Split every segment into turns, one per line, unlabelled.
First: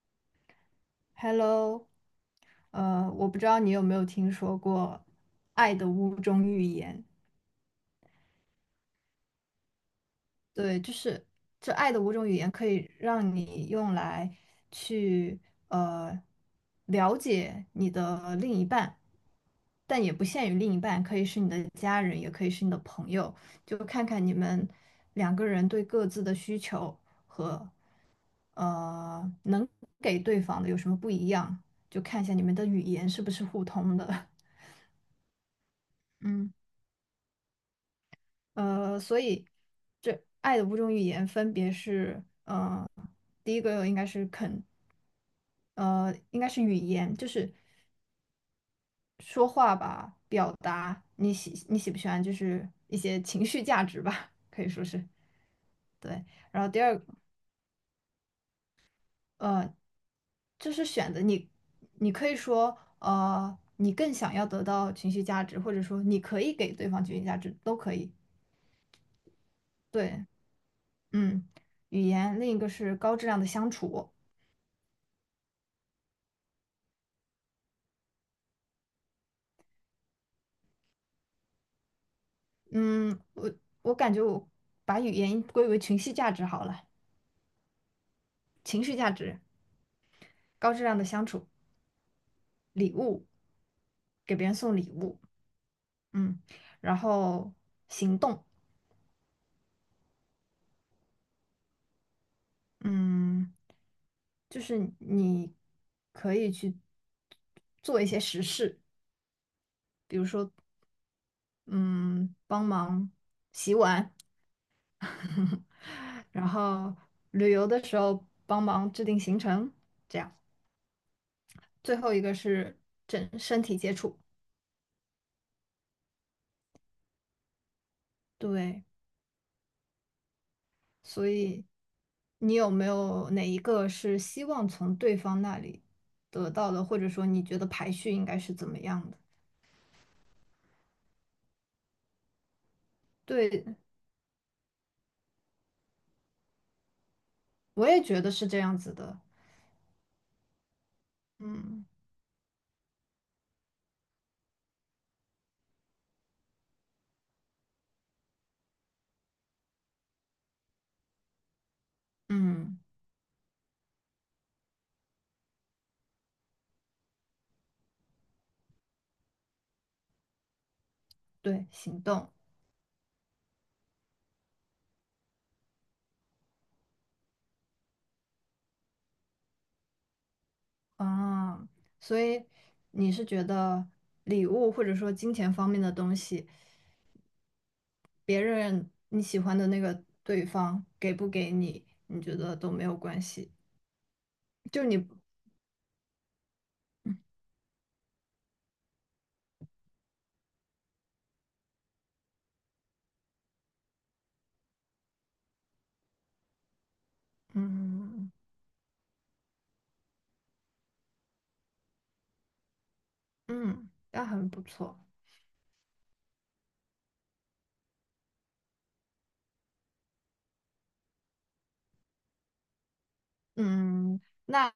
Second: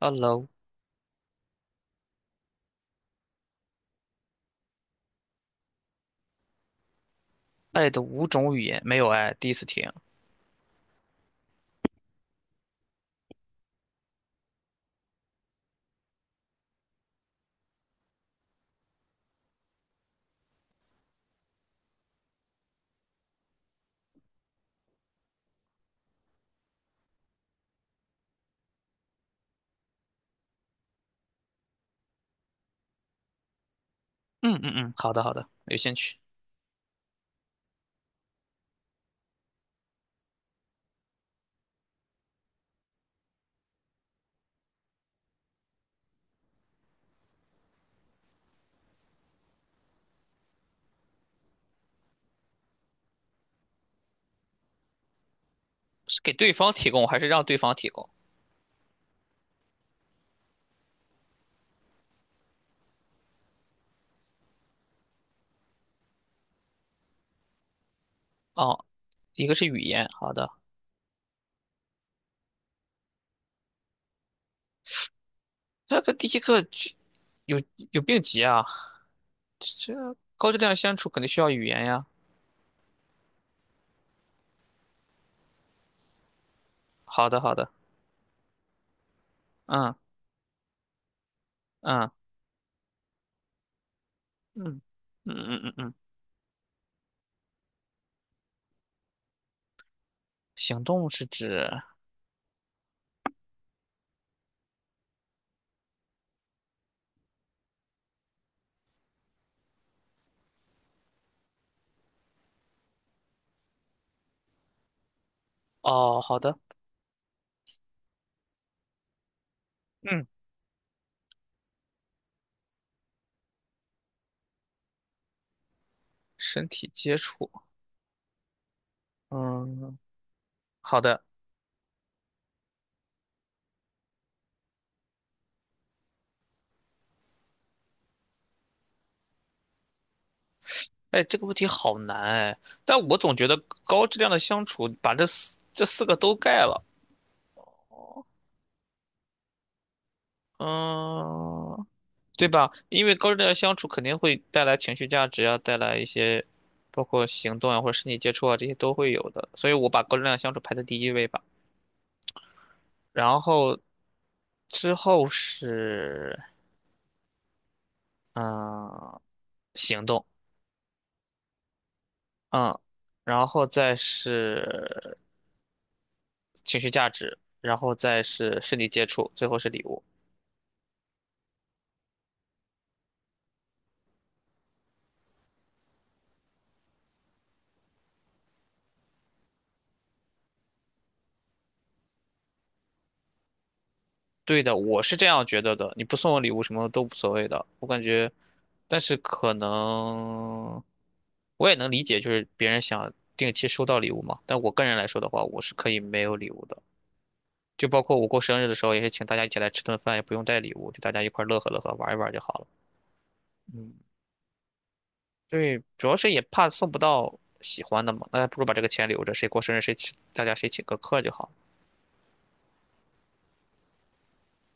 Hello，
Hello，我不知道你有没有听说过《爱的五种语言》。
爱的五种语言没有爱，第一次听。
对，就是这《爱的五种语言》可以让你用来去呃了解你的另一半，但也不限于另一半，可以是你的家人，也可以是你的朋友，就看看你们两个人对各自的需求和能给对方的有什么不一样，就看一下你们的语言是不是互通的。
嗯嗯嗯，好的好的，有兴趣。
嗯所以这爱的五种语言分别是，第一个应该是肯，应该是语言，就是说话吧，表达你喜不喜欢，就是一些情绪价值吧，可以说是
是
对。
给对
然后
方
第
提
二，
供还是让对方提供？
呃，就是选择你，你可以说，你更想要得到情绪价值，或者说你可以给对方情绪价值，都可以。
哦，一个是语言，
对，
好的。
嗯，语言，另一个是高质量的相处。
这个第一个就有有病急啊，这这高质量相处肯定需要语言呀。
嗯，我感觉我把语言归为情绪价值好了，
好的好的，
情绪价值，
嗯
高质量的相处，
嗯
礼物，给别人送
嗯
礼物，
嗯嗯嗯嗯，
嗯，然后行动，
行动是指
嗯，就是你可以去做一些实事，比如说，嗯，帮忙洗碗，
哦，好
然
的，
后旅游的时候帮忙制定行程，这
嗯，
样。最后一个是整身体接触。
身体接触，
对，
嗯，好的。
所以你有没有哪一个是希望从对方那里得到的，或者说你觉得排序应该是怎么样的？
哎，这个问题好难哎，但我总觉得
对，
高质量的相处把这四个都盖了，
我也觉得是这样子的。嗯
嗯，对吧？因为高质量的相处肯定会带来情绪价值啊，带来一些包括行动啊或者身体接触啊这些都会有的，所以我把高质量的相处排在第一位吧。
嗯，
然后之后是嗯行动，
对，行动
嗯，然后再是情绪价值，然后再是身体接触，最后是礼物。
啊，所以你是觉得礼物或者说金钱方面的东西，别人你喜欢的那个对方给不给你，你觉得都没有关系，
对的，
就
我
你
是这样觉得的。你不送我礼物，什么都无所谓的。我感觉，但是可能我也能理解，就是别人想定期收到礼物嘛。但我个人来说的话，我是可以没有礼物的。就包括我
嗯。
过生日的时候，也是请大家一起来吃顿饭，也不用带礼物，就大家一块儿乐呵乐呵，玩一玩就好了。
嗯，
嗯，
那很不错。
对，主要是也怕送不到喜欢的嘛，那还不如把这个钱留着，谁过生日谁请，大家谁请个客就好了。
嗯，那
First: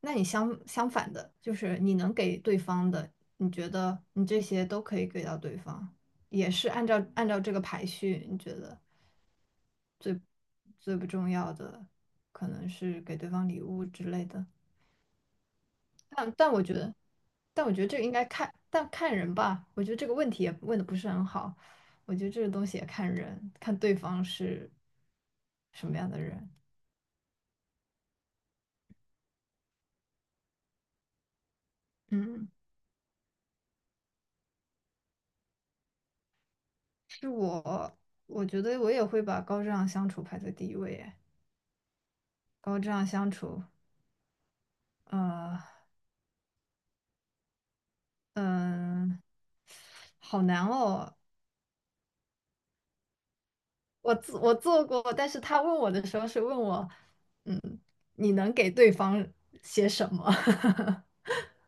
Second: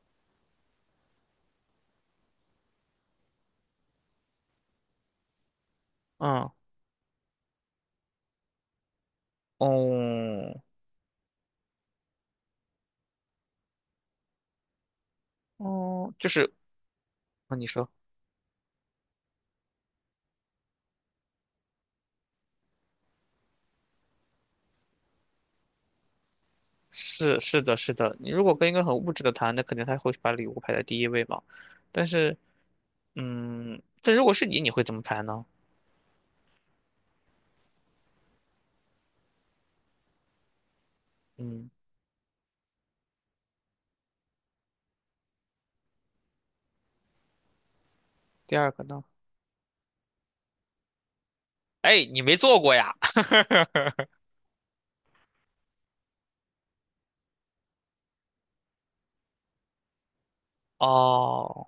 那你相反的，就是你能给对方的，你觉得你这些都可以给到对方，
嗯，
也是按照这个排序，你觉得
哦，
最不重要的可能是给对方礼物之类的。
哦，就
但
是，
我觉得，
那
但
你
我觉得
说。
这个应该看，但看人吧。我觉得这个问题也问的不是很好。我觉得这个东西也看人，看对方是什么样的人。
是是的，是的。你如果跟一个很物质的谈，那肯定他会把礼物排在第一位嘛。但是，
嗯
嗯，但如果是你，你会怎么排呢？
是我，我觉得我也会把高质量相处排在第一位耶。
嗯，
高质量相处，呃，
第二个呢？
嗯，好难哦。
哎，你没做过呀？
我做过，但是他问我的时候是问我，嗯，你能给对方些什么？
哦，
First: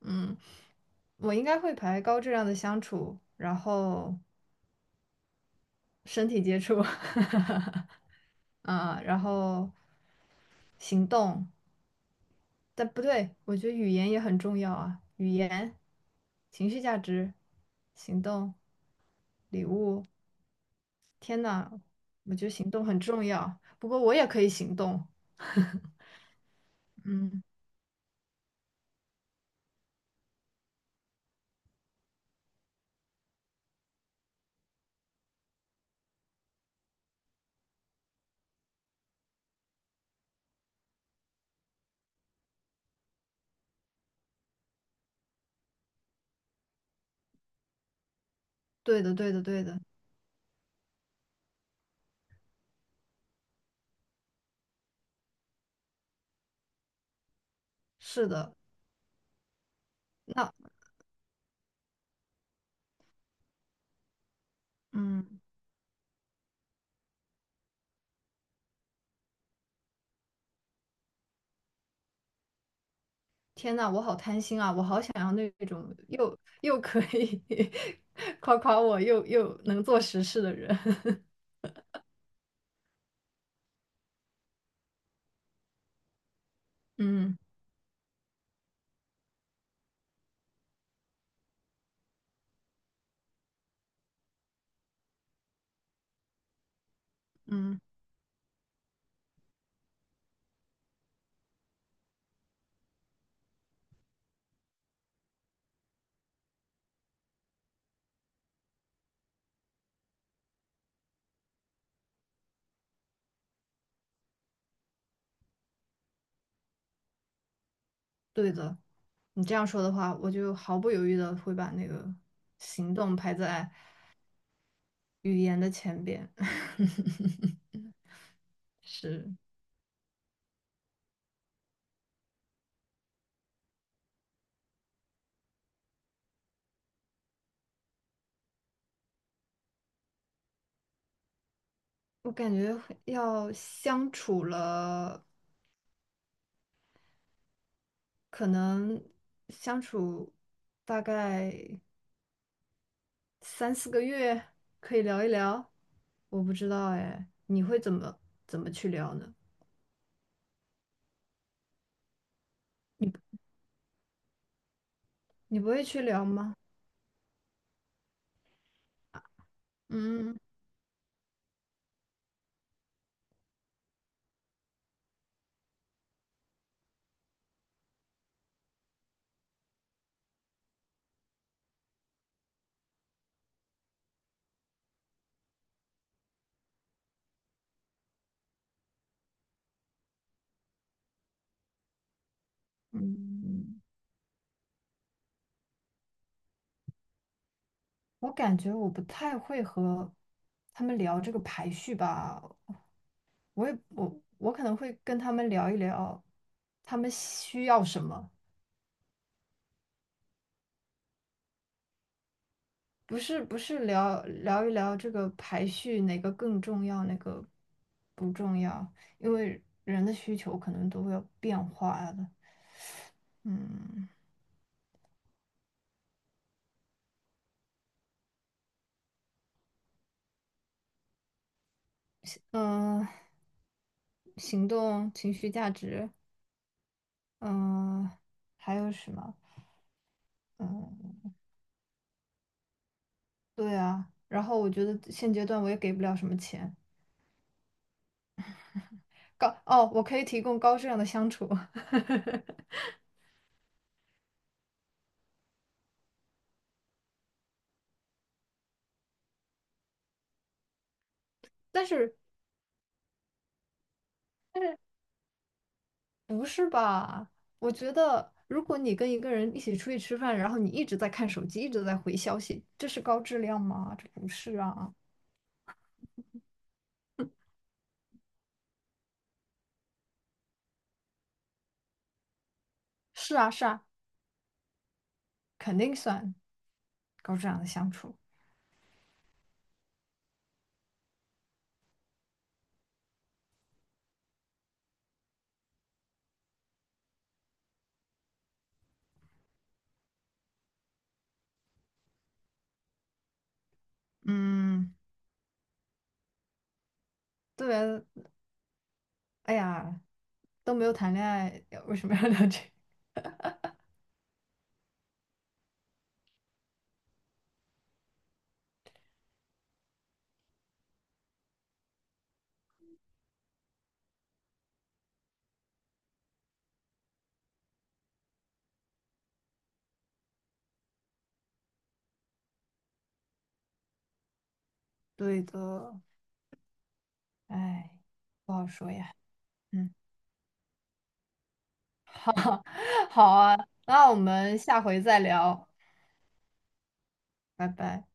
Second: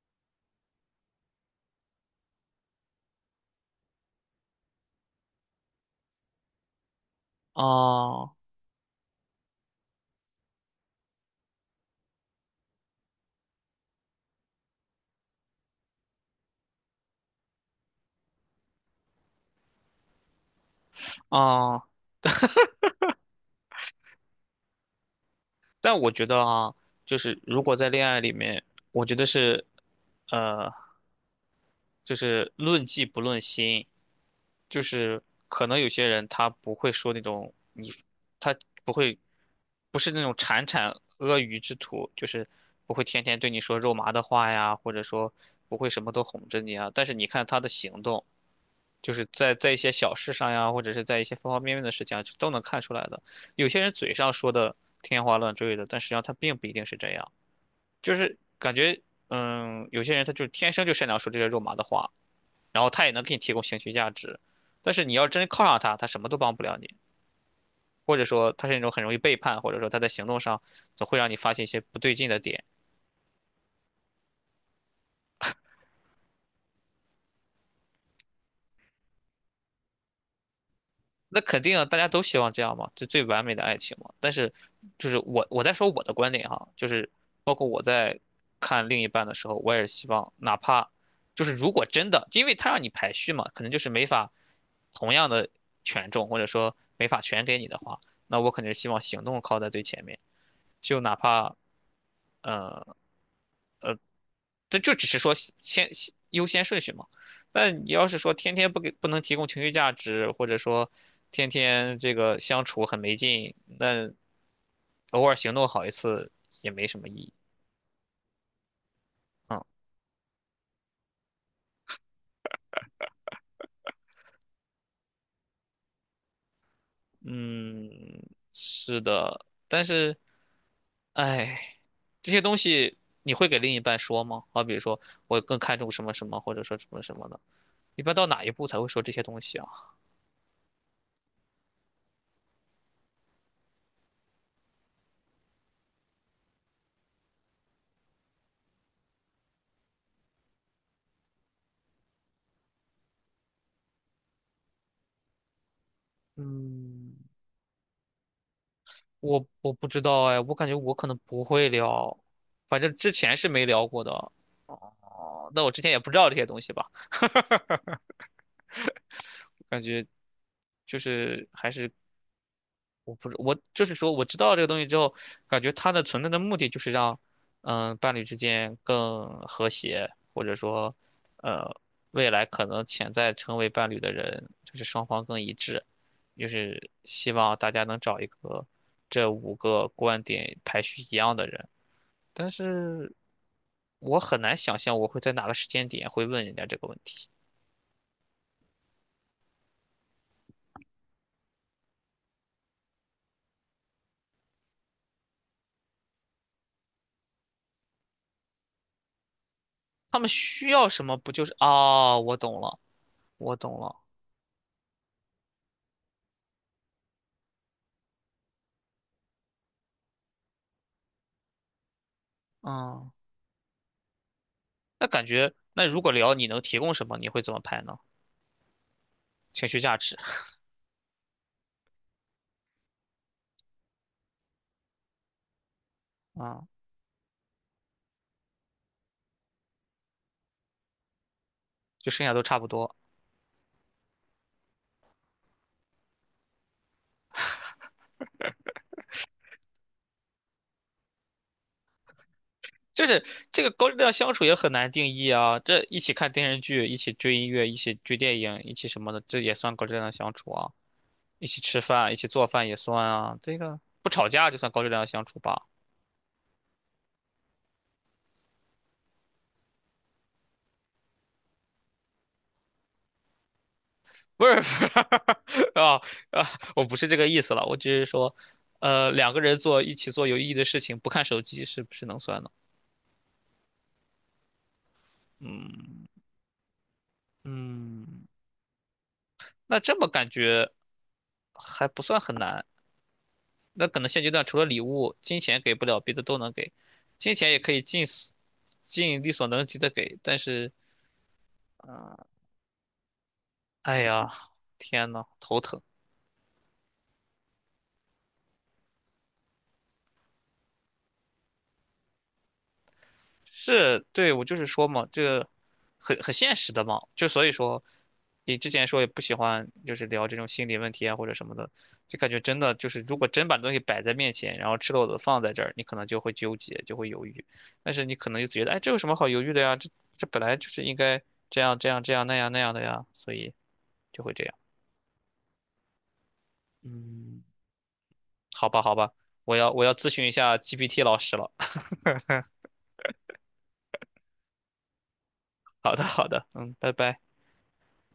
嗯，我应该会排高质量的相处，然后身体接触，
哦，
啊，然后行动，但不对，我觉得语言也很重要啊，语言、情绪价值、行动、礼物。天呐，
哦。
我觉得行动很重要。不过我也可以行动。
但我觉得啊，就是
嗯，
如果在恋爱里面，我觉得是，呃，就是论迹不论心。就是可能有些人他不会说那种你，他不会不是那种铲铲阿谀之徒，就是不会天天对你说肉麻的话呀，或者说不会什么都哄着你啊。但是你看他的行动，
对
就
的，
是
对的，
在
对
在一
的，
些小事上呀，或者是在一些方方面面的事情啊，都能看出来的。有些人嘴上说的天花乱坠的，但实际上他并不一定是这样，就
是
是
的。
感觉，嗯，有些人他就是
那，
天生就擅长说这些肉麻的话，然后他也能给你提供情绪价值，但是你要
嗯，
真靠上他，他什么都帮不了你。或者说他是那种很容易背叛，或者说他在行动上总会让你发现一些不对劲的点。
天呐，我好贪心啊，我好想要那种又可以 夸夸我，又能做实事的人。
那肯定啊大家都希望这样嘛，这最完美的爱情嘛。但是，就是我在说我的观点哈，就是
嗯
包括我在看另一半的时候，我也是希望，哪怕就是如果真的，因为他让你排序嘛，可能就是没法同样的权重，或者说没法全给你的
嗯，
话，那我肯定是希望行动靠在最前面，就哪怕嗯、呃这就只是说先优先顺序嘛。但你要是说天天不能提供情绪价值，或者说天天这个相处很没劲，那偶尔行动好一次也没什么意义
对的。你这
啊。
样说的话，我就毫不犹豫的会把那个行动排在。语言的前边。
嗯，是
是
的，但是哎，这些东西你会给另一半说吗？好比如说我更看重什么什么，或者说什么什么的，一般到哪一步才会说这些东西啊？
我感觉会要相处了，可能相处大概三四个月，可以聊一聊。我不知道
嗯，
哎，你会怎么去聊呢？
我不知道哎，我感觉我可能不会聊，反正之
你
前是没聊过的哦。
你
那
不
我之
会
前也
去
不知
聊
道这些
吗？
东西吧，感觉
嗯
就是还是我不知我就是说我知道这个东西之后，感觉它的存在的目的就是让伴侣之间更和谐，或者说呃未来可能潜在成为伴侣的人，就是双方更一致，就是希望大家能找一个这五个观点排序一样的人。但是
嗯，
我很难想象我会在哪个时间点会问人家这个问题。
我感觉我不太会和他们聊这个排序吧。我也可能会跟他们聊一聊，他们需要什么。
他们需要什么？不就是啊？我懂了，
不是
我
不
懂
是
了。
聊一聊这个排序哪个更重要，哪个不重要，因为人的需求可能都会有变化的。
嗯，
嗯
那感觉，那如果聊你能提供什么，你会怎么拍呢？情绪价值啊、
嗯、行动、情绪价值，
嗯
嗯、还有什么？嗯，
就剩下都差不多。
对啊。然后我觉得现阶段我也给不了什么钱，我可以提供高质量的相处，
就是这个高质量相处也很难定义啊。这一起看电视剧，一起追音乐，一起追电影，一起什么的，这也算高质量相处啊。一起吃
但
饭，
是
一起做饭也算啊。这个不吵架就
但
算
是。
高质量相处吧。
不是吧？我觉得，如果你跟一个人一起出去吃饭，然后你一直在看手机，一直在回消息，这是高质量吗？这不
不是，
是
不是
啊。
啊啊，我不是这个意思了，我只是说，两个人一起做有意义的事情，不看手机是不是能算呢？
是啊，是啊，肯定
嗯
算高质量的相处。
嗯，那这么感觉还不算很难。那可能现阶段除了礼物，金钱给不了，别的都能给，金钱也可以尽力所能及的给，但是，啊，哎呀，
嗯，
天呐，头疼。
对，哎呀，都没有谈恋爱，为什么要聊这个？
是，对，我就是说嘛，这个很现实的嘛，就所以说，你之前说也不喜欢，就是聊这种心理问题啊或者什么的，就感觉真的就是，如果真把东西摆在面前，然后赤裸裸的放在这儿，你可能就会纠结，就会犹豫，但是你可能就觉得，哎，这有什么好犹豫的呀？这本来就是应该这样那样的呀，所以就会这样。
对的，
嗯，
哎，不好
好吧，
说
好吧，
呀。
我要
嗯，
咨询一下 GPT 老师了。
好，好啊，那我们下回再聊，
好的，好的，嗯，拜拜。
拜拜。